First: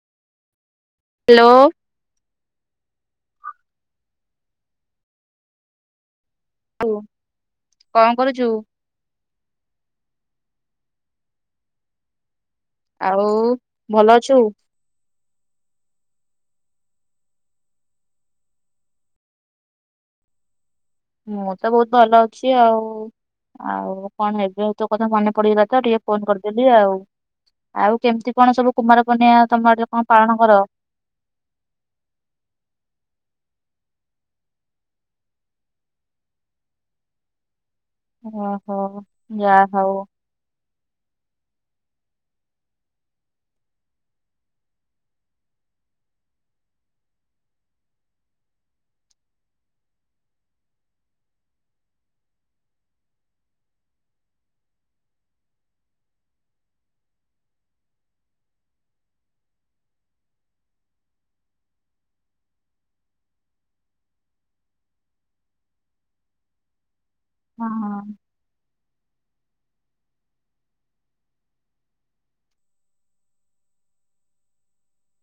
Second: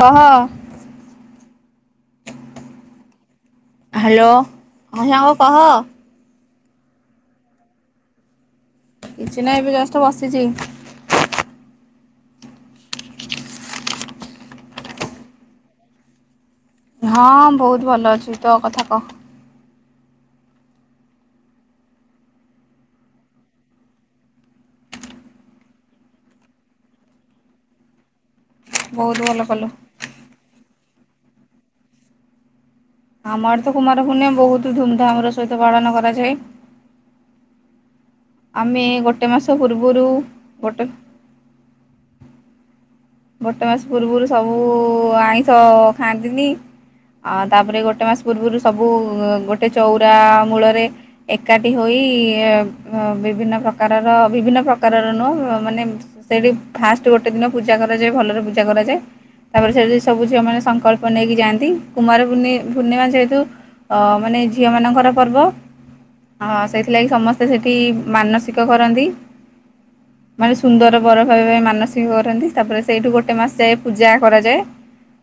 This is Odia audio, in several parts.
ହହ ହ୍ୟାଲୋ। ହ୍ୟାଲୋ ହଁ ସାଙ୍ଗ କହ। ହ କଣ କରୁଛୁ। କିଛି ନାହିଁ ଏବେ ଜଷ୍ଟ ବସିଛି। ଆଉ ଭଲ ଅଛୁ। ହଁ ବହୁତ ଭଲ ଅଛି ତୋ କଥା କହ। ମୁଁ ତ ବହୁତ ଭଲ ଅଛି ଆଉ ଆଉ କଣ ହେବେ ତୋ କଥା ମନେ ପଡିଗଲା ତ ଟିକେ ଫୋନ କରିଦେଲି ଆଉ ଆଉ କେମିତି। କଣ ସବୁ କୁମାର ବହୁତ ଭଲ ପୂର୍ଣ୍ଣିମା କଲୁ। ତମ ଆଡେ ସବୁ ପାଳନ କର। ଆମ ଆଡେ ତ କୁମାର ପୂର୍ଣ୍ଣିମା ବହୁତ ଧୁମଧାମ ର ସହିତ ପାଳନ କରାଯାଏ। ଓହୋ ଆମେ ଗୋଟେ ମାସ ଯାହା ହଉ ପୂର୍ବରୁ ଗୋଟେ ଗୋଟେ ମାସ ପୂର୍ବରୁ ସବୁ ଆଇଁଷ ଖାଆନ୍ତିନି ଆ ତାପରେ ଗୋଟେ ମାସ ପୂର୍ବରୁ ସବୁ ଗୋଟେ ଚଉରା ମୂଳରେ ଏକାଠି ହୋଇ ବିଭିନ୍ନ ପ୍ରକାରର ବିଭିନ୍ନ ପ୍ରକାରର ନୁହ ମାନେ ସେଇଠି ଫାଷ୍ଟ ଗୋଟେ ଦିନ ପୂଜା କର। ଭଲରେ ପୂଜା କରାଯାଏ ତାପରେ ସେ ସବୁ ଝିଅ ମାନ ସଂକଳ୍ପ ନେଇକି ଯାଆନ୍ତି କୁମାର ପୂର୍ଣିମା ଯେହେତୁ ମାନେ ଝିଅ ମଙ୍କର ପର୍ବ ସେଥିଲା। ସମସ୍ତେ ସେଠି ହଁ ମାନସିକ। କରନ୍ତି ମାନେ ସୁନ୍ଦର ବର ପାଇବା ପାଇଁ ମାନସିକ କରନ୍ତି ତାପରେ ସେଇଠୁ ଗୋଟେ ମାସ ଯାଏ ପୂଜା କରାଯାଏ।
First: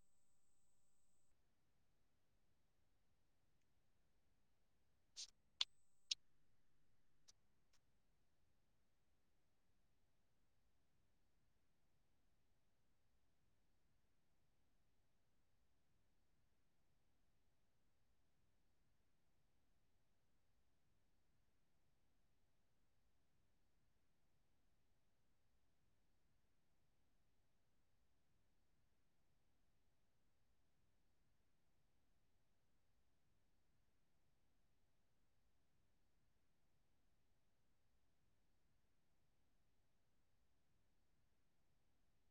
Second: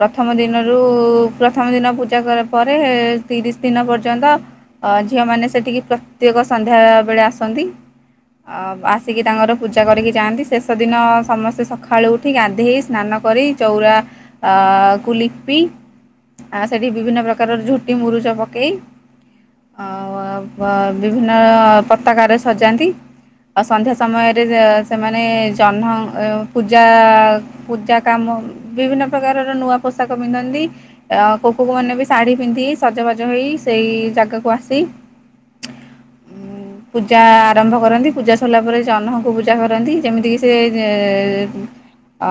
ପ୍ରଥମ ଦିନରୁ ପ୍ରଥମ ଦିନ ପୂଜା କ ପରେ ତିରିଶ ଦିନ ପର୍ଯ୍ୟନ୍ତ ଅ ଝିଅ ମାନେ ସେଠିକି ପ୍ରତ୍ୟେକ ସନ୍ଧ୍ୟାବେେଳେ ଆସନ୍ତି ଆଉ ଆସିକି ତାଙ୍କର ପୂଜା କରିକି ଯାଆନ୍ତି ଶେଷ ଦିନ ସମସ୍ତେ ସକାଳୁ ଉଠ। ଉଠି ଗାନ୍ଧେଇ ସ୍ନାନ କରି ଚଉରା କ ଲିପି ଆ ସେଠି ବିଭିନ୍ନ ପ୍ରକାରର ଝୋଟି ମୁରୁଚ ପକେଇ ଆଉ ବିଭିନ୍ନ ପତାକ ସଜାନ୍ତି ଆଉ ସନ୍ଧ୍ୟା ସମୟରେ ସେମାନେ ଜହ୍ନ ପୂଜା ପା ପୂଜା କାମ ବିଭିନ୍ନ ପ୍ରକାରର ନୂଆ ପୋଷାକ ପିନ୍ଧନ୍ତି କୋକୋକ ମାନେ ବି ଶାଢୀ ପିନ୍ଧି ସଜବାଜ ହେଇ ସେଇ ଜାଗାକୁ ଆସି ପୂଜା ଆରମ୍ଭ କରନ୍ତି ପୂଜା ସରିଲା ପରେ ଜହ୍ନକୁ ପୂଜା କରନ୍ତି ଯେମିତିକି ସେ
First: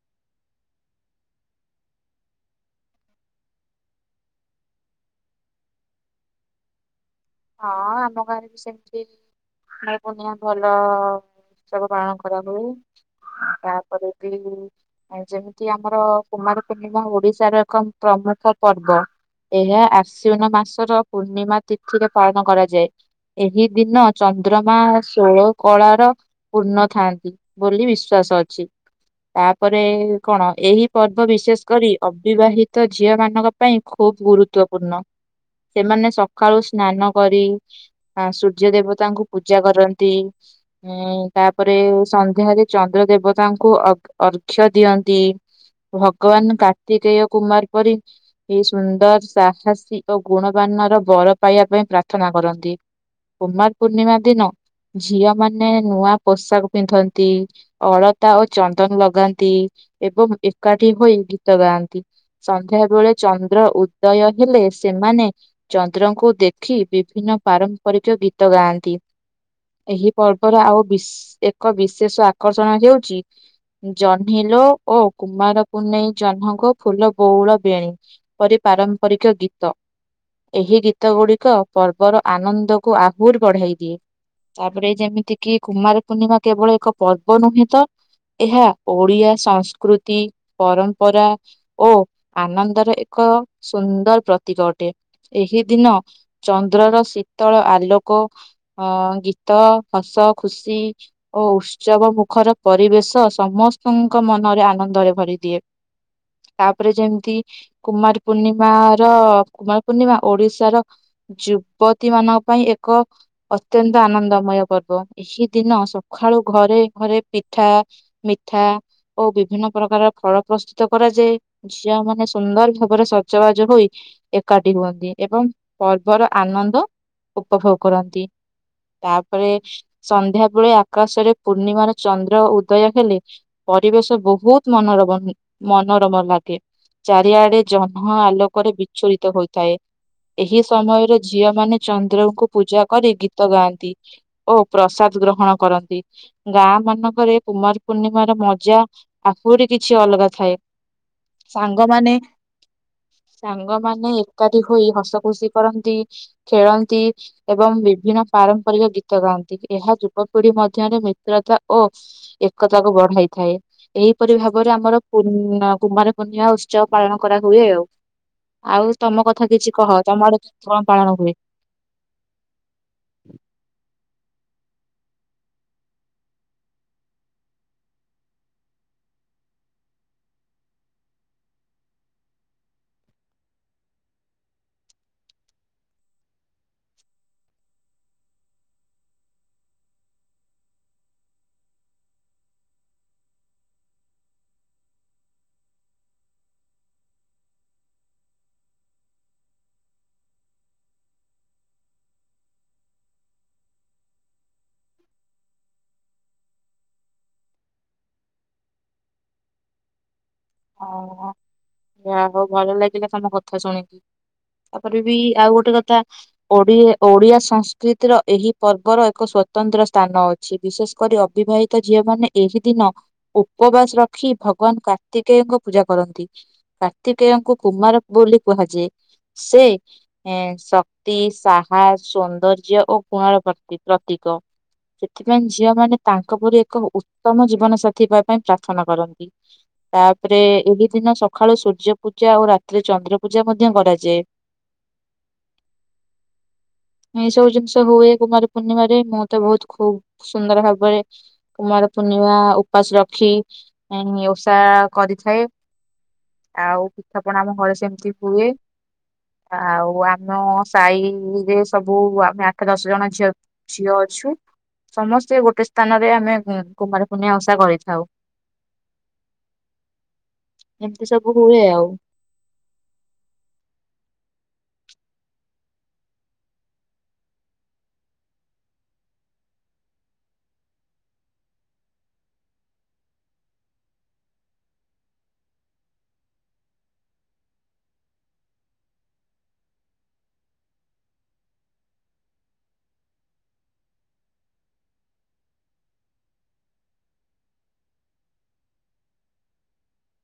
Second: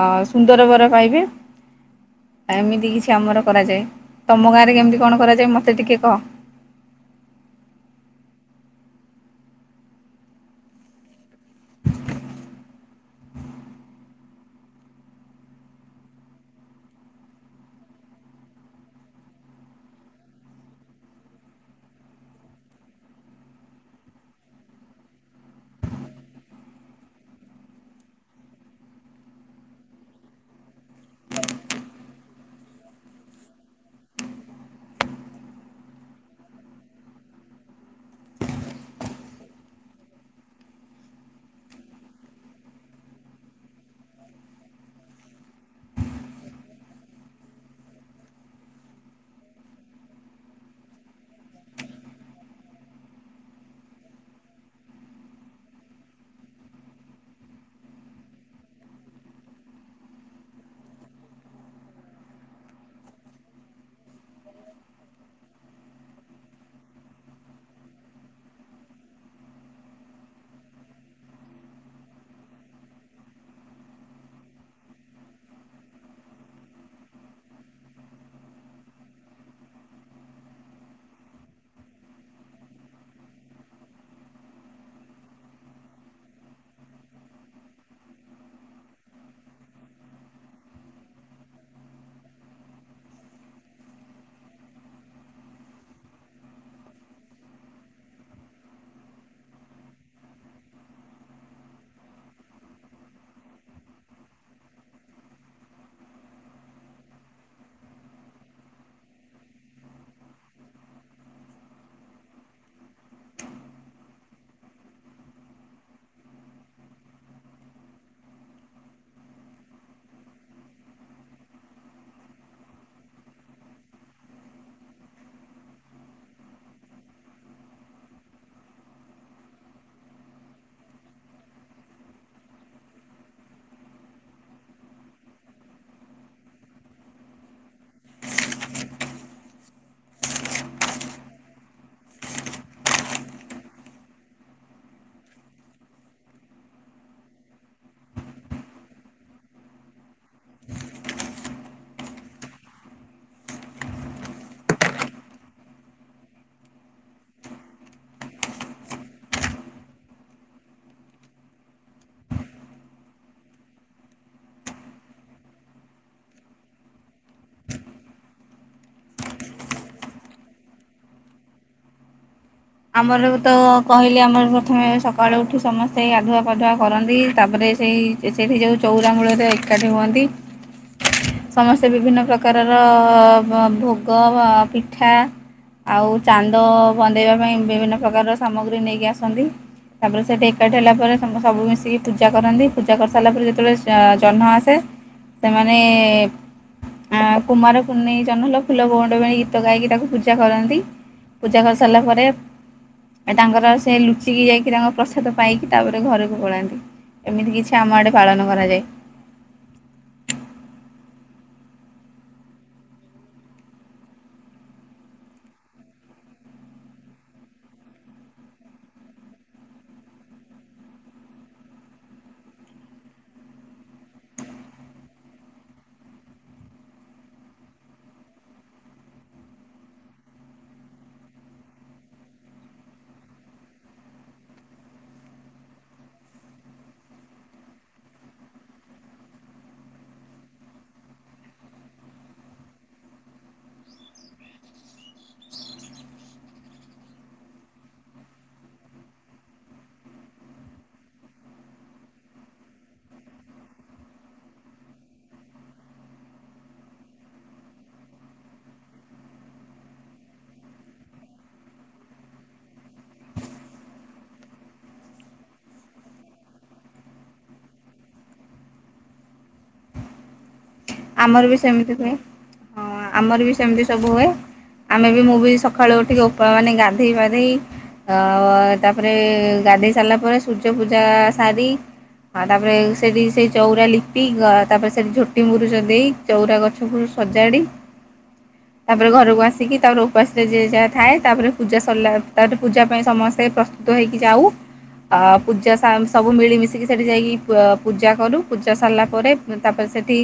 ଅ ସୁନ୍ଦର ବର ପାଇବେ ଏମିତି କିଛି ଆମର କରାଯାଏ ତମ ଗାଁରେ କେମିତି କଣ କରାଯାଏ ମୋତେ ଟିକେ କହ। ହଁ ଆମ ଗାଁରେ ବି ସେମିତି କୁମାର ପୂର୍ଣ୍ଣିମା ଭଲ ଉତ୍ସବ ପାଳନ କରାହୁୁଏ ତାପରେ ବି ଯେମିତି ଆମର କୁମାର ପୂର୍ଣ୍ଣିମା ଓଡିଶାର ଏକ ପ୍ରମୁଖ ପର୍ବ ଏହା ଆଶ୍ୱନ ମାସର ପୂର୍ଣ୍ଣିମା ତିଥିରେ ପାଳନ କରାଯାଏ ଏହି ଦିନ ଚନ୍ଦ୍ରମା ଷୋଳ କଳାର ପୂର୍ଣ୍ଣ ଥାନ୍ତି ବୋଲି ବିଶ୍ଵାସ ଅଛି ତାପରେ କଣ ଏହି ପର୍ବ ବିଶେଷ କରି ଅବିବାହିତ ଝିଅ ମାନଙ୍କ ପାଇଁ ଖୁବ ଗୁରୁତଵପୂର୍ଣ୍ଣ ସେମାନେ ସକାଳୁ ସ୍ନାନ କରି ସୂର୍ଯ୍ୟ ଦେବତାଙ୍କୁ ପୂଜା କରନ୍ତି ଉଁ ତାପରେ ସନ୍ଧ୍ୟାରେ ଚନ୍ଦ୍ର ଦେବତାଙ୍କୁ ଅର୍କ୍ଷ ଦିଅନ୍ତି ଭଗବାନ କାର୍ତ୍ତିକେୟ କୁମାର ପରି ଏ ସୁନ୍ଦର ସାହସୀ ଓ ଗୁଣବାନର ବରଫ ପାଇବା ପାଇଁ ପ୍ରାର୍ଥନା କରନ୍ତି କୁମାର ପୂର୍ଣ୍ଣିମା ଦିନ ଝିଅ ମାନ ନୂଆ ପୋଷାକ ପିନ୍ଧନ୍ତି ଅଳତା ଓ ଚନ୍ଦନ ଲଗାନ୍ତି ଏବଂ ଏକାଠି ହୋଇ ଗୀତ ଗାଆନ୍ତି ସନ୍ଧ୍ୟା ବେଳେ ଚନ୍ଦ୍ର ଉଦୟ ହେଲେ ସେମାନେ ଚନ୍ଦ୍ରଙ୍କୁ ଦେଖି ବିଭିନ୍ନ ପାରମ୍ପରିକ ଗୀତ ଗାଆନ୍ତି ଏହି ପର୍ବର ଆଉ ବି ଏକ ବିଶେଷ ଆକର୍ଷଣ ହେଉଛି ଜହ୍ନିଲୋ ଓ କୁମାର କୁନେଇ ଜହ୍ନଙ୍ଗ ଫୁଲ ବଉଳ ବେଣୀ ପରି ପାରମ୍ପରିକ ଗୀତ ଏହି ଗୀତ ଗୀତ ଗୁଡିକ ପର୍ବର ଆନନ୍ଦକୁ ଆହୁରି ବଢାଇ ଦିଏ ତାପରେ ଯେମିତିକି କୁମାର ପୂର୍ଣ୍ଣିମା କେବଳ ଏକ ପର୍ବ ନୁହେଁ ତ ଏହା ଓଡ଼ିଆ ସଂସ୍କୃତି ପରମ୍ପରା ଓ ଆନନ୍ଦର ଏକ ସୁନ୍ଦର ପ୍ରତୀକ ଅଟେ ଏହି ଦିନ ଚନ୍ଦ୍ରର ଶୀତଳ ଆଲୋକ ଅ ଗୀତ ହସ ଖୁସି ଓ ଉତ୍ସବ ମୁଖର ପରିବେଶ ସମସ୍ତଙ୍କ ମନରେ ଆନନ୍ଦରେ ଭରିଦିଏ ତାପରେ ଯେମିତି କୁମାର ପୂର୍ଣ୍ଣିମାର କୁମାର ପୂର୍ଣ୍ଣିମା ଓଡିଶାର ଯୁବତୀ ମାନଙ୍କ ପାଇଁ ଏକ ଅତ୍ୟନ୍ତ ଆନନ୍ଦମୟ ପର୍ବ ଏହି ଦିନ ସକାଳୁ ଘରେ ଘରେ ପିଠା ମିଠା ଓ ବିଭିନ୍ନ ପ୍ରକାର ଫଳ ପ୍ରସ୍ତୁତ କରାଯାଏ ଝିଅ ମାନେ ସୁନ୍ଦର ଭାବରେ ସଜବାଜ ହୋଇ ଏକାଠି ହୁଅନ୍ତି। ଏବଂ ପର୍ବର ଆନନ୍ଦ ଉପଭୋଗ କରନ୍ତି ତାପରେ ସନ୍ଧ୍ୟାବେେଳେ ଆକାଶରେ ପୂର୍ଣ୍ଣିମାର ଚନ୍ଦ୍ର ଉଦୟ ହେଲେ ପରିବେଶ ବହୁତ ମନୋରମ ମନୋରମ ଲାଗେ ଚାରିଆଡେ ଜହ୍ନ ଆଲୋକରେ ବିଚଳିତ ହୋଇଥାଏ। ଏହି ସମୟରେ ଝିଅ ମାନେ ଚନ୍ଦ୍ରଙ୍କୁ ପୂଜା କରି ଗୀତ ଗାଆନ୍ତି ଓ ପ୍ରସାଦ ଗ୍ରହଣ କରନ୍ତି ଗାଁ ମାନଙ୍କରେ କୁମାର ପୂର୍ଣ୍ଣିମାର ମଜା ଆହୁରି କିଛି ଅଲଗା ଥାଏ ସାଙ୍ଗମାନେ ସାଙ୍ଗମାନେ ଏକ ହୋଇ ହସ ଖୁସି କରନ୍ତି ଖେଳନ୍ତି ଏବଂ ବିଭିନ୍ନ ପାରମ୍ପରିକ ଗୀତ ଗାଆନ୍ତି ଏହା ଯୁବପିଢି ମଧ୍ୟରେ ମିତ୍ରତା ଓ ଏକତାକୁ ବଢାଇଥାଏ ଏହିପରି ଭାବରେ ଆମର କୁମାର ପୂର୍ଣ୍ଣିମା ଉତ୍ସବ ପାଳନ କରାହୁଏ ଆଉ ଆଉ ତମ କଥା କିଛି କହ ତମଡ କଣ ପାଳନ ହୁଏ। ଆମର ତ କହ? ଆମର ପ୍ରଥମେ ସକାଳୁ ଉଠି ସମସ୍ତେ ଆଧୁଆ ପାଧୁଆ କରନ୍ତି ତାପରେ ସେଇ ସେଇଠି ଯଉଁ ଚଉରା ମୂଳରେ ଏକାଠି ହୁଅନ୍ତି ସମସ୍ତେ ବିଭିନ୍ନ ପ୍ରକାରର ଭୋଗ ପିଠା ଆଉ ଚାନ୍ଦ ବନ୍ଦେଇବା ପାଇଁ ବିଭିନ୍ନ ପ୍ରକାରର ସାମଗ୍ରୀ ନେଇକି ଆସନ୍ତି ତାପରେ ସେଠି ଏକାଠି ହେଲା ପରେ ସବୁ ମିଶିକି ପୂଜା କରନ୍ତି ପୂଜା କରିସାରିଲା ପରେ ଯେତେବେଳେ ଜହ୍ନ ଆସେ ସେମାନେ କୁମାର କୁର୍ଣେଇ ଜହ୍ମ ହେଲା ଫୁଲ ଗୋଉଣ୍ଡ ବଣ ଗୀତ ଗାଇକି ତାକୁ ପୂଜା କରନ୍ତି ପୂଜା କରିସାରିଲା ପରେ ତାଙ୍କର ସେ ଲୁଚିକି ଯାଇକି ତାଙ୍କର ପ୍ରସାଦ ପାଇକି ତାପରେ ଘରକୁ ପଳାନ୍ତି ଏମିତି କିଛି ଆମ ଆଡେ ପାଳନ କରାଯାଏ ଓ ହଉ ଭଲ ଲାଗିଲା ତମ କଥା ଶୁଣିକି ତାପରେ ବି ଆଉ ଗୋଟେ କଥା ଓଡି ଓଡିଆ ସଂସ୍କୃତିର ଏହି ପର୍ବର ଏକ ସ୍ଵତନ୍ତ୍ର ସ୍ଥାନ ଅଛି ବିଶେଷ କରି ଅବିବାହିତ ଝିଅ ମାନେ ଏହି ଦିନ ଉପବାସ ରଖି ଭଗବାନା କାର୍ତ୍ତିକେୟଙ୍କୁ ପୂଜା କରନ୍ତି କାର୍ତ୍ତିକେୟଙ୍କୁ କୁମାର ବୋଲି କୁହାଯାଏ ସେ ଶକ୍ତି ସାହସ ସୌନ୍ଦର୍ଯ୍ୟ ଓ ଗୁଣର ପ୍ରତି ପ୍ରତୀକ ସେଥିପାଇଁ ଝିଅ ମାନ ତାଙ୍କ ପରି ଏକ ଉତ୍ତମ ଜୀବନ ସାଥୀ ପାଇଁ ପ୍ରାର୍ଥନା କରନ୍ତି। ତାପରେ ଏହି ଦିନ ସକାଳୁ ସୂର୍ଯ୍ୟ ପୂଜା ଆଉ ରାତିରେ ଚନ୍ଦ୍ର ପୂଜା ମଧ୍ୟ କରାଯାଏ ଏଇ ସବୁ ଜିନିଷ ହୁଏ କୁମାର ପୂର୍ଣ୍ଣିମାରେ ମୁଁ ତ ବହୁତ ଖୁବ ସୁନ୍ଦର ଭାବରେ କୁମାର ପୂର୍ଣ୍ଣିମା ଉପାସ ରଖି ଷା କରିଥାଏ ଆଉ ପିଠାପଣା ଆମ ଘରେ ସେମିତି ହୁଏ ଆଉ ଆମ ସାହିରେ ସବୁ ଆମେ ଆଠ ଦଶ ଜଣ ଝିଅ ଝିଅ ଅଛୁ ସମସ୍ତେ ଗୋଟେ ସ୍ଥାନରେ ଆମେ କୁମାର ପୂର୍ଣ୍ମା ଓଷା କରିଥାଉ। ଏମିତି ସବୁ ଆମର ବି ହୁଏ ଆଉ ସେମିତି ହୁଏ ଆମର ବି ସେମିତି ସବୁ ହୁଏ। ଆମେ ବି ମୁଁ ବି ସକାଳୁ ଉଠିକି ମାନେ ଗାଧେଇ ପାଧେଇ ଆ ତାପରେ ଗାଧେଇ ସାରିଲା ପରେ ସୂର୍ଯ୍ୟ ପୂଜା ସାରି ଆ ତାପରେ ସେଠି ସେଇ ଚଉରା ଲିପି ତାପରେ ସେଠି ଝୋଟିମୁରୁଛନ୍ତି। ଦେଇ ଚଉରା ଗଛକୁ ସଜାଡି ତାପରେ ଘରକୁ ଆସିକି ତାପରେ ଉପାସରେ ଯ ଯାହା ଥାଏ ତାପରେ ପୂା ସିଲା ତାପରେ ପୂଜା ପାଇଁ ସମସ୍ତେ ପ୍ରସ୍ତୁତ ହେଇକି ଯାଉ ଆ ପୂଜା ସବୁ ମିଳିମିଶିକି ସେଠି ଯାଇକି ପୂଜା କରୁ ପୂଜା ସରିଲା ପରେ ତାପରେ ସେଠି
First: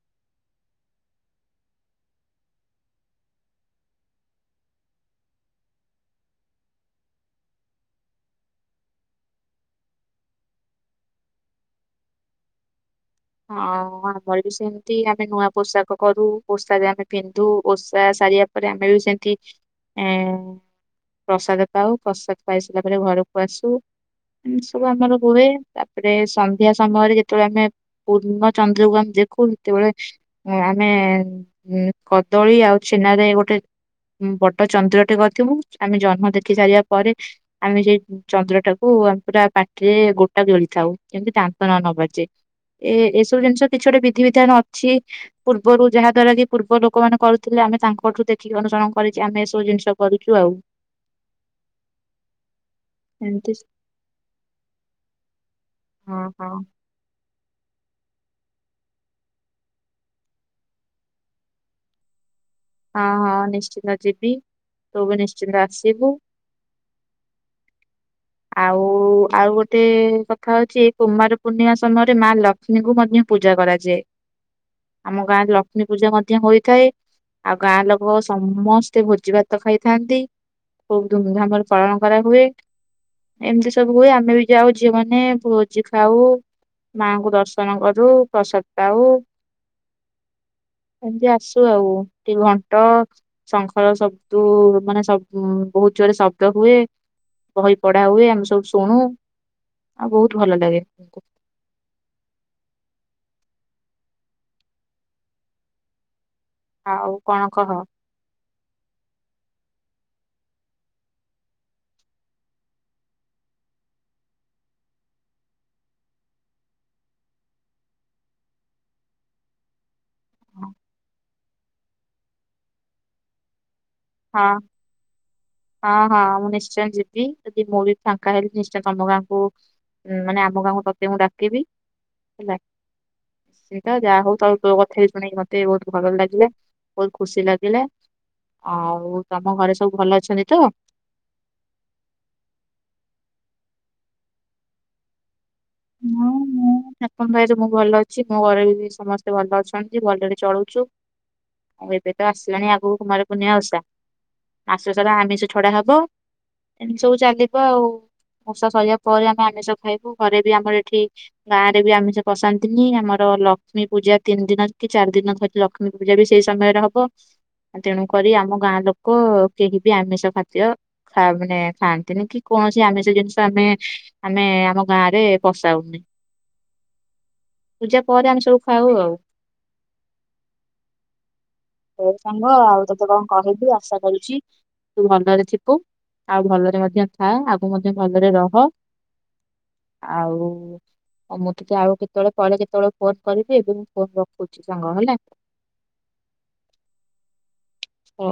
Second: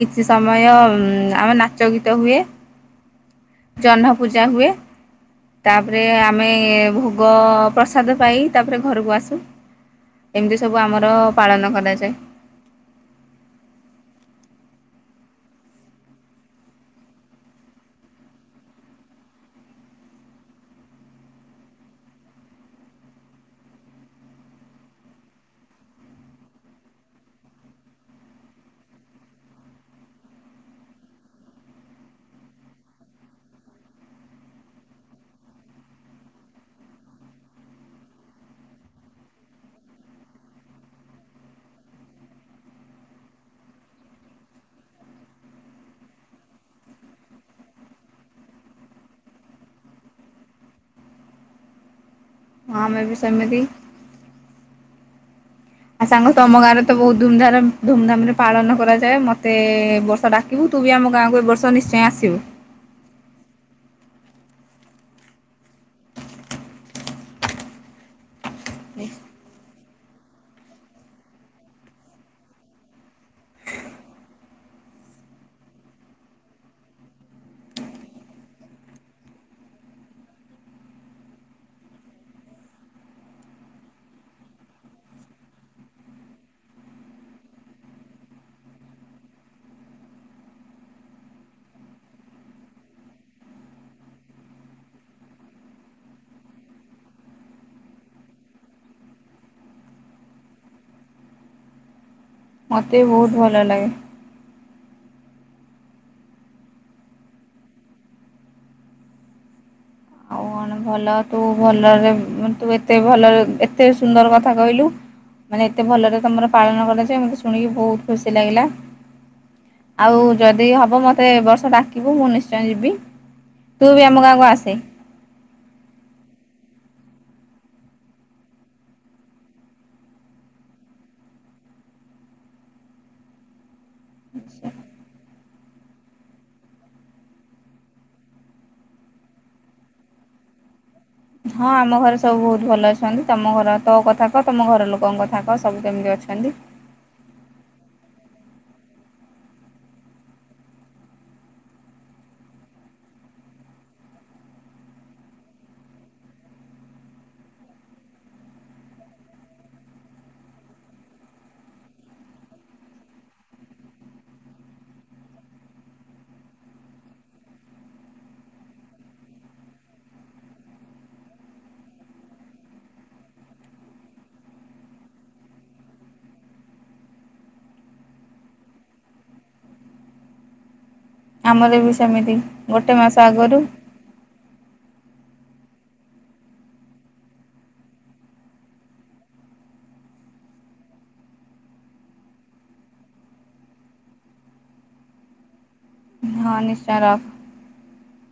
କିଛି ସମୟ ଆମେ ନାଚ ଗୀତ ହୁଏ ଜହ୍ନ ପୂଜା ହୁଏ ତାପରେ ଆମେ ଭୋଗ ପ୍ରସାଦ ପାଇ ତାପରେ ଘରକୁ ଆସୁ ଏମିତି ସବୁ ଆମର ପାଳନ କରାଯାଏ। ହଁ ଆମର ବି ସେମିତି ଆମେ ନୂଆ ପୋଷାକ କରୁ ଓଷାାରେ ଆମେ ପିନ୍ଧୁ ଓଷା ସାରିବା ପରେ ଆମେ ବି ସେମିତି ଏ ପ୍ରସାଦ ପାଉ ପ୍ରସାଦ ପାଇସାରିଲା ପରେ ଘରକୁ ଆସୁ ଏମିତି ସବୁ ଆମର ହୁଏ ତାପରେ ସନ୍ଧ୍ୟା ସମୟରେ ଯେତେବେଳେ ଆମେ ପୂର୍ଣ୍ଣ ଚନ୍ଦ୍ରକୁ ଆମେ ଦେଖୁ ଯେତେବେଳେ ଆମେ କଦଳୀ ଆଉ ଛେନାରେ ଗୋଟେ ବଡ ଚନ୍ଦ୍ରଟେ କରିଥିବୁ ଆମେ ଜହମ ଦେଖି ସାରିବା ପରେ ଆମେ ସେଇ ଚନ୍ଦ୍ରଟାକୁ ଆମେ ପୁରା ପାଟିରେ ଗୋଟା ଜଳିଥାଉ ଯେମିତି ଦାନ୍ତ ନ ନବାଜେ ଏ ଏସବୁ ଜିନିଷ କିଛି ଗୋଟେ ବିଧିିବିଧାନ ଅଛି ପୂର୍ବରୁ ଯାହା ଦ୍ଵାରା କି ପୂର୍ବ ଲୋକମାନୋନେ କରୁଥିଲେ ଆମେ ତାଙ୍କଠୁ ଦେଖିକି ଅନୁସରଣ କରିଛ ଆମେ ଏସବୁ ଜିନିଷ କରୁଛୁ ଆଉ ହଁ ମ ବି ଏମିତି ସମତି ଆଉ ହଁ ସାଙ୍ଗ ହଁ। ତମ ଗାଁରେ ତ ବହୁତ ଧୁମଧାମ ଧୁମଧାମ ରେ ପାଳନ କରାଯାଏ ମତେ ବର୍ଷ ଡାକିବୁ ତୁ ବି ଆମ ଗାଁକୁ ଏ ବର୍ଷ ନିଶ୍ଚୟ ଆସିବୁ ହଁ ହଁ ନିଶ୍ଚିନ୍ତ ଯିବି ତୁ ବି ନିଶ୍ଚିନ୍ତ ଆସିବୁ ଆଉ ଆଉ ଗୋଟେ କଥା ହଉଛି କୁମାର ପୂର୍ଣ୍ଣିମା ସମୟରେ ମା ଲକ୍ଷ୍ମୀଙ୍କୁ ମଧ୍ୟ ପୂଜା କରାଯାଏ ଆମ ଗାଁରେ ଲକ୍ଷ୍ମୀ ପୂଜା ମଧ୍ୟ ହୋଇଥାଏ। ଆଉ ଗାଁ ଲୋକ ସମସ୍ତେ ଭୋଜି ଭାତ ଖାଇଥାନ୍ତି ଖୁବ ଧୁମଧାମରେ ପାଳନ କରାହୁୁଏ ଏମିତି ସବୁ ହୁଏ ଆମେ ବି ଯାଉ ଝିଅ ମାନ ଭୋଜି ଖାଉ ମାଙ୍କୁ ଦର୍ଶନ କରୁ ପ୍ରସାଦ ପାଉ ଏମିତି ଆସୁ ଆଉ ଏଠି ଘଣ୍ଟ ଶଙ୍ଖର ସବୁ ମାନେ ସବ ବହୁତ ଜୋରେ ଶବ୍ଦ ହୁଏ ବହି ପଢା ହୁଏ ଆମେ ସବୁ ଶୁଣୁ ଆଉ ବହୁତ ଭଲ ଲାଗେ ମତେ ବହୁତ ଭଲ ଲାଗେ ଆଉ କଣ କହ? ମେ ଭଲ ତୁ ଭଲରେ ତୁ ଏତେ ଭଲରେ ଏତେ ସୁନ୍ଦର କଥା କହିଲୁ ମାନେ ଏତେ ଭଲରେ ତମର ପାଳନ କରାଯାଏ ମୋତେ ଶୁଣିକି ବହୁତ ଖୁସି ଲାଗିଲା। ଆଉ ହଁ ଯଦି ହବ ମତେ ଏଁ ବର୍ଷ ଡାକିବୁ ମୁଁ ନିଶ୍ଚୟ ଯିବି ତୁ ବି ଆମ ଗାଁକୁ ହଁ ଆସେ ହଁ ହଁ ମୁଁ ନିଶ୍ଚୟ ଯିବି ଯଦି ମୁଁ ବି ଫାଙ୍କା ହେଲି ନିଶ୍ଚୟ ତମ ଗାଁକୁ ମାନେ ଆମ ଗାଁକୁ ତତେ ମୁଁ ଡାକିବି ହେଲା ନିଶ୍ଚିନ୍ତ ଯାହା ହଉ ତ ତୋ କଥା ବି ଶୁଣେଇି ମତେ ବହୁତ ଭଲ ଲାଗିଲେ ବହୁତ ଖୁସି ଲାଗିଲେ ଆଉ ତମ ଘରେ ସବୁ ଭଲ ଅଛନ୍ତି। ତ ହଁ ଆମ ଘରେ ସବୁ ବହୁତ ଭଲ ଅଛନ୍ତି ତମ ଘର ତୋ କଥା କହ ତମ ଘର ଲୋକଙ୍କ କଥା ସେଟାକ ସବୁ କେମିତି ହଁ ଅଛନ୍ତି। ମୁଁ ଠାକୁର ଦୟାରୁ ମୁଁ ଭଲ ଅଛି ମୋ ଘରେ ବି ସମସ୍ତେ ଭଲ ଅଛନ୍ତି ଭଲରେରେ ଚଳୁଛୁ ଆଉ ଏବେ ତ ଆସିଲାଣି ଆଗକୁ କୁମାର ପୂର୍ଣ୍ଣିମା ଓଷା ଆସ ସାରା ଆମିଷ ଛଡା ହବ ଏମିତି ସବୁ ଚାଲିବ ଆଉ ଓଷା ସରିବା ପରେ ଆମେ ଆମିଷ ଖାଇବୁ ଘରେ ବି ଆମର ଏଠି ଗାଁ ରେ ବି ଆମିଷ କସାନ୍ତିନି ଆମର ଲକ୍ଷ୍ମୀ ପୂଜା ତିନି ଦିନ କି ଚାରି ଦିନ ଧ ଲକ୍ଷ୍ମୀ ପୂଜା ବି ସେଇ ସମୟରେ ହବ ତେଣୁକରି ଆମ ଗାଁ ଲୋକ କେହି ବି ଆମିଷ ଖାଦ୍ୟ ମାନେ ଖାଆନ୍ତିନି କି କୌଣସି ଆମିଷ ଜିନିଷ ଆମେ ଆମେ ଆମ ଗାଁରେ ବସାଉନି ପୂଜା ପରେ ଆମେ ସବୁ ଖାଉ ଆଉ ଆମର ବି ହଉ ସେମିତି ସାଙ୍ଗ ଆଉ ଗୋଟେ ତୋତେ ମାସ କଣ ଆଗରୁ କହିବି ଆଶା କରୁଛି ତୁ ଭଲରେ ଥିବୁ ଆଉ ଭଲରେ ମଧ୍ୟ ଥା ଆଗକୁ ମଧ୍ୟ ଭଲରେ ରହ ଆଉ ମୁଁ ଟିକେ ଆଉ କେତେବେଳେ ପରେ କେତେବେଳେ ଫୋନ କରିବି ଏବେ ମୁ ଫୋନ ରଖୁଛି ସାଙ୍ଗ ହେଲା। ହଁ ନିଶ୍ଚୟ ରଖ ହଁ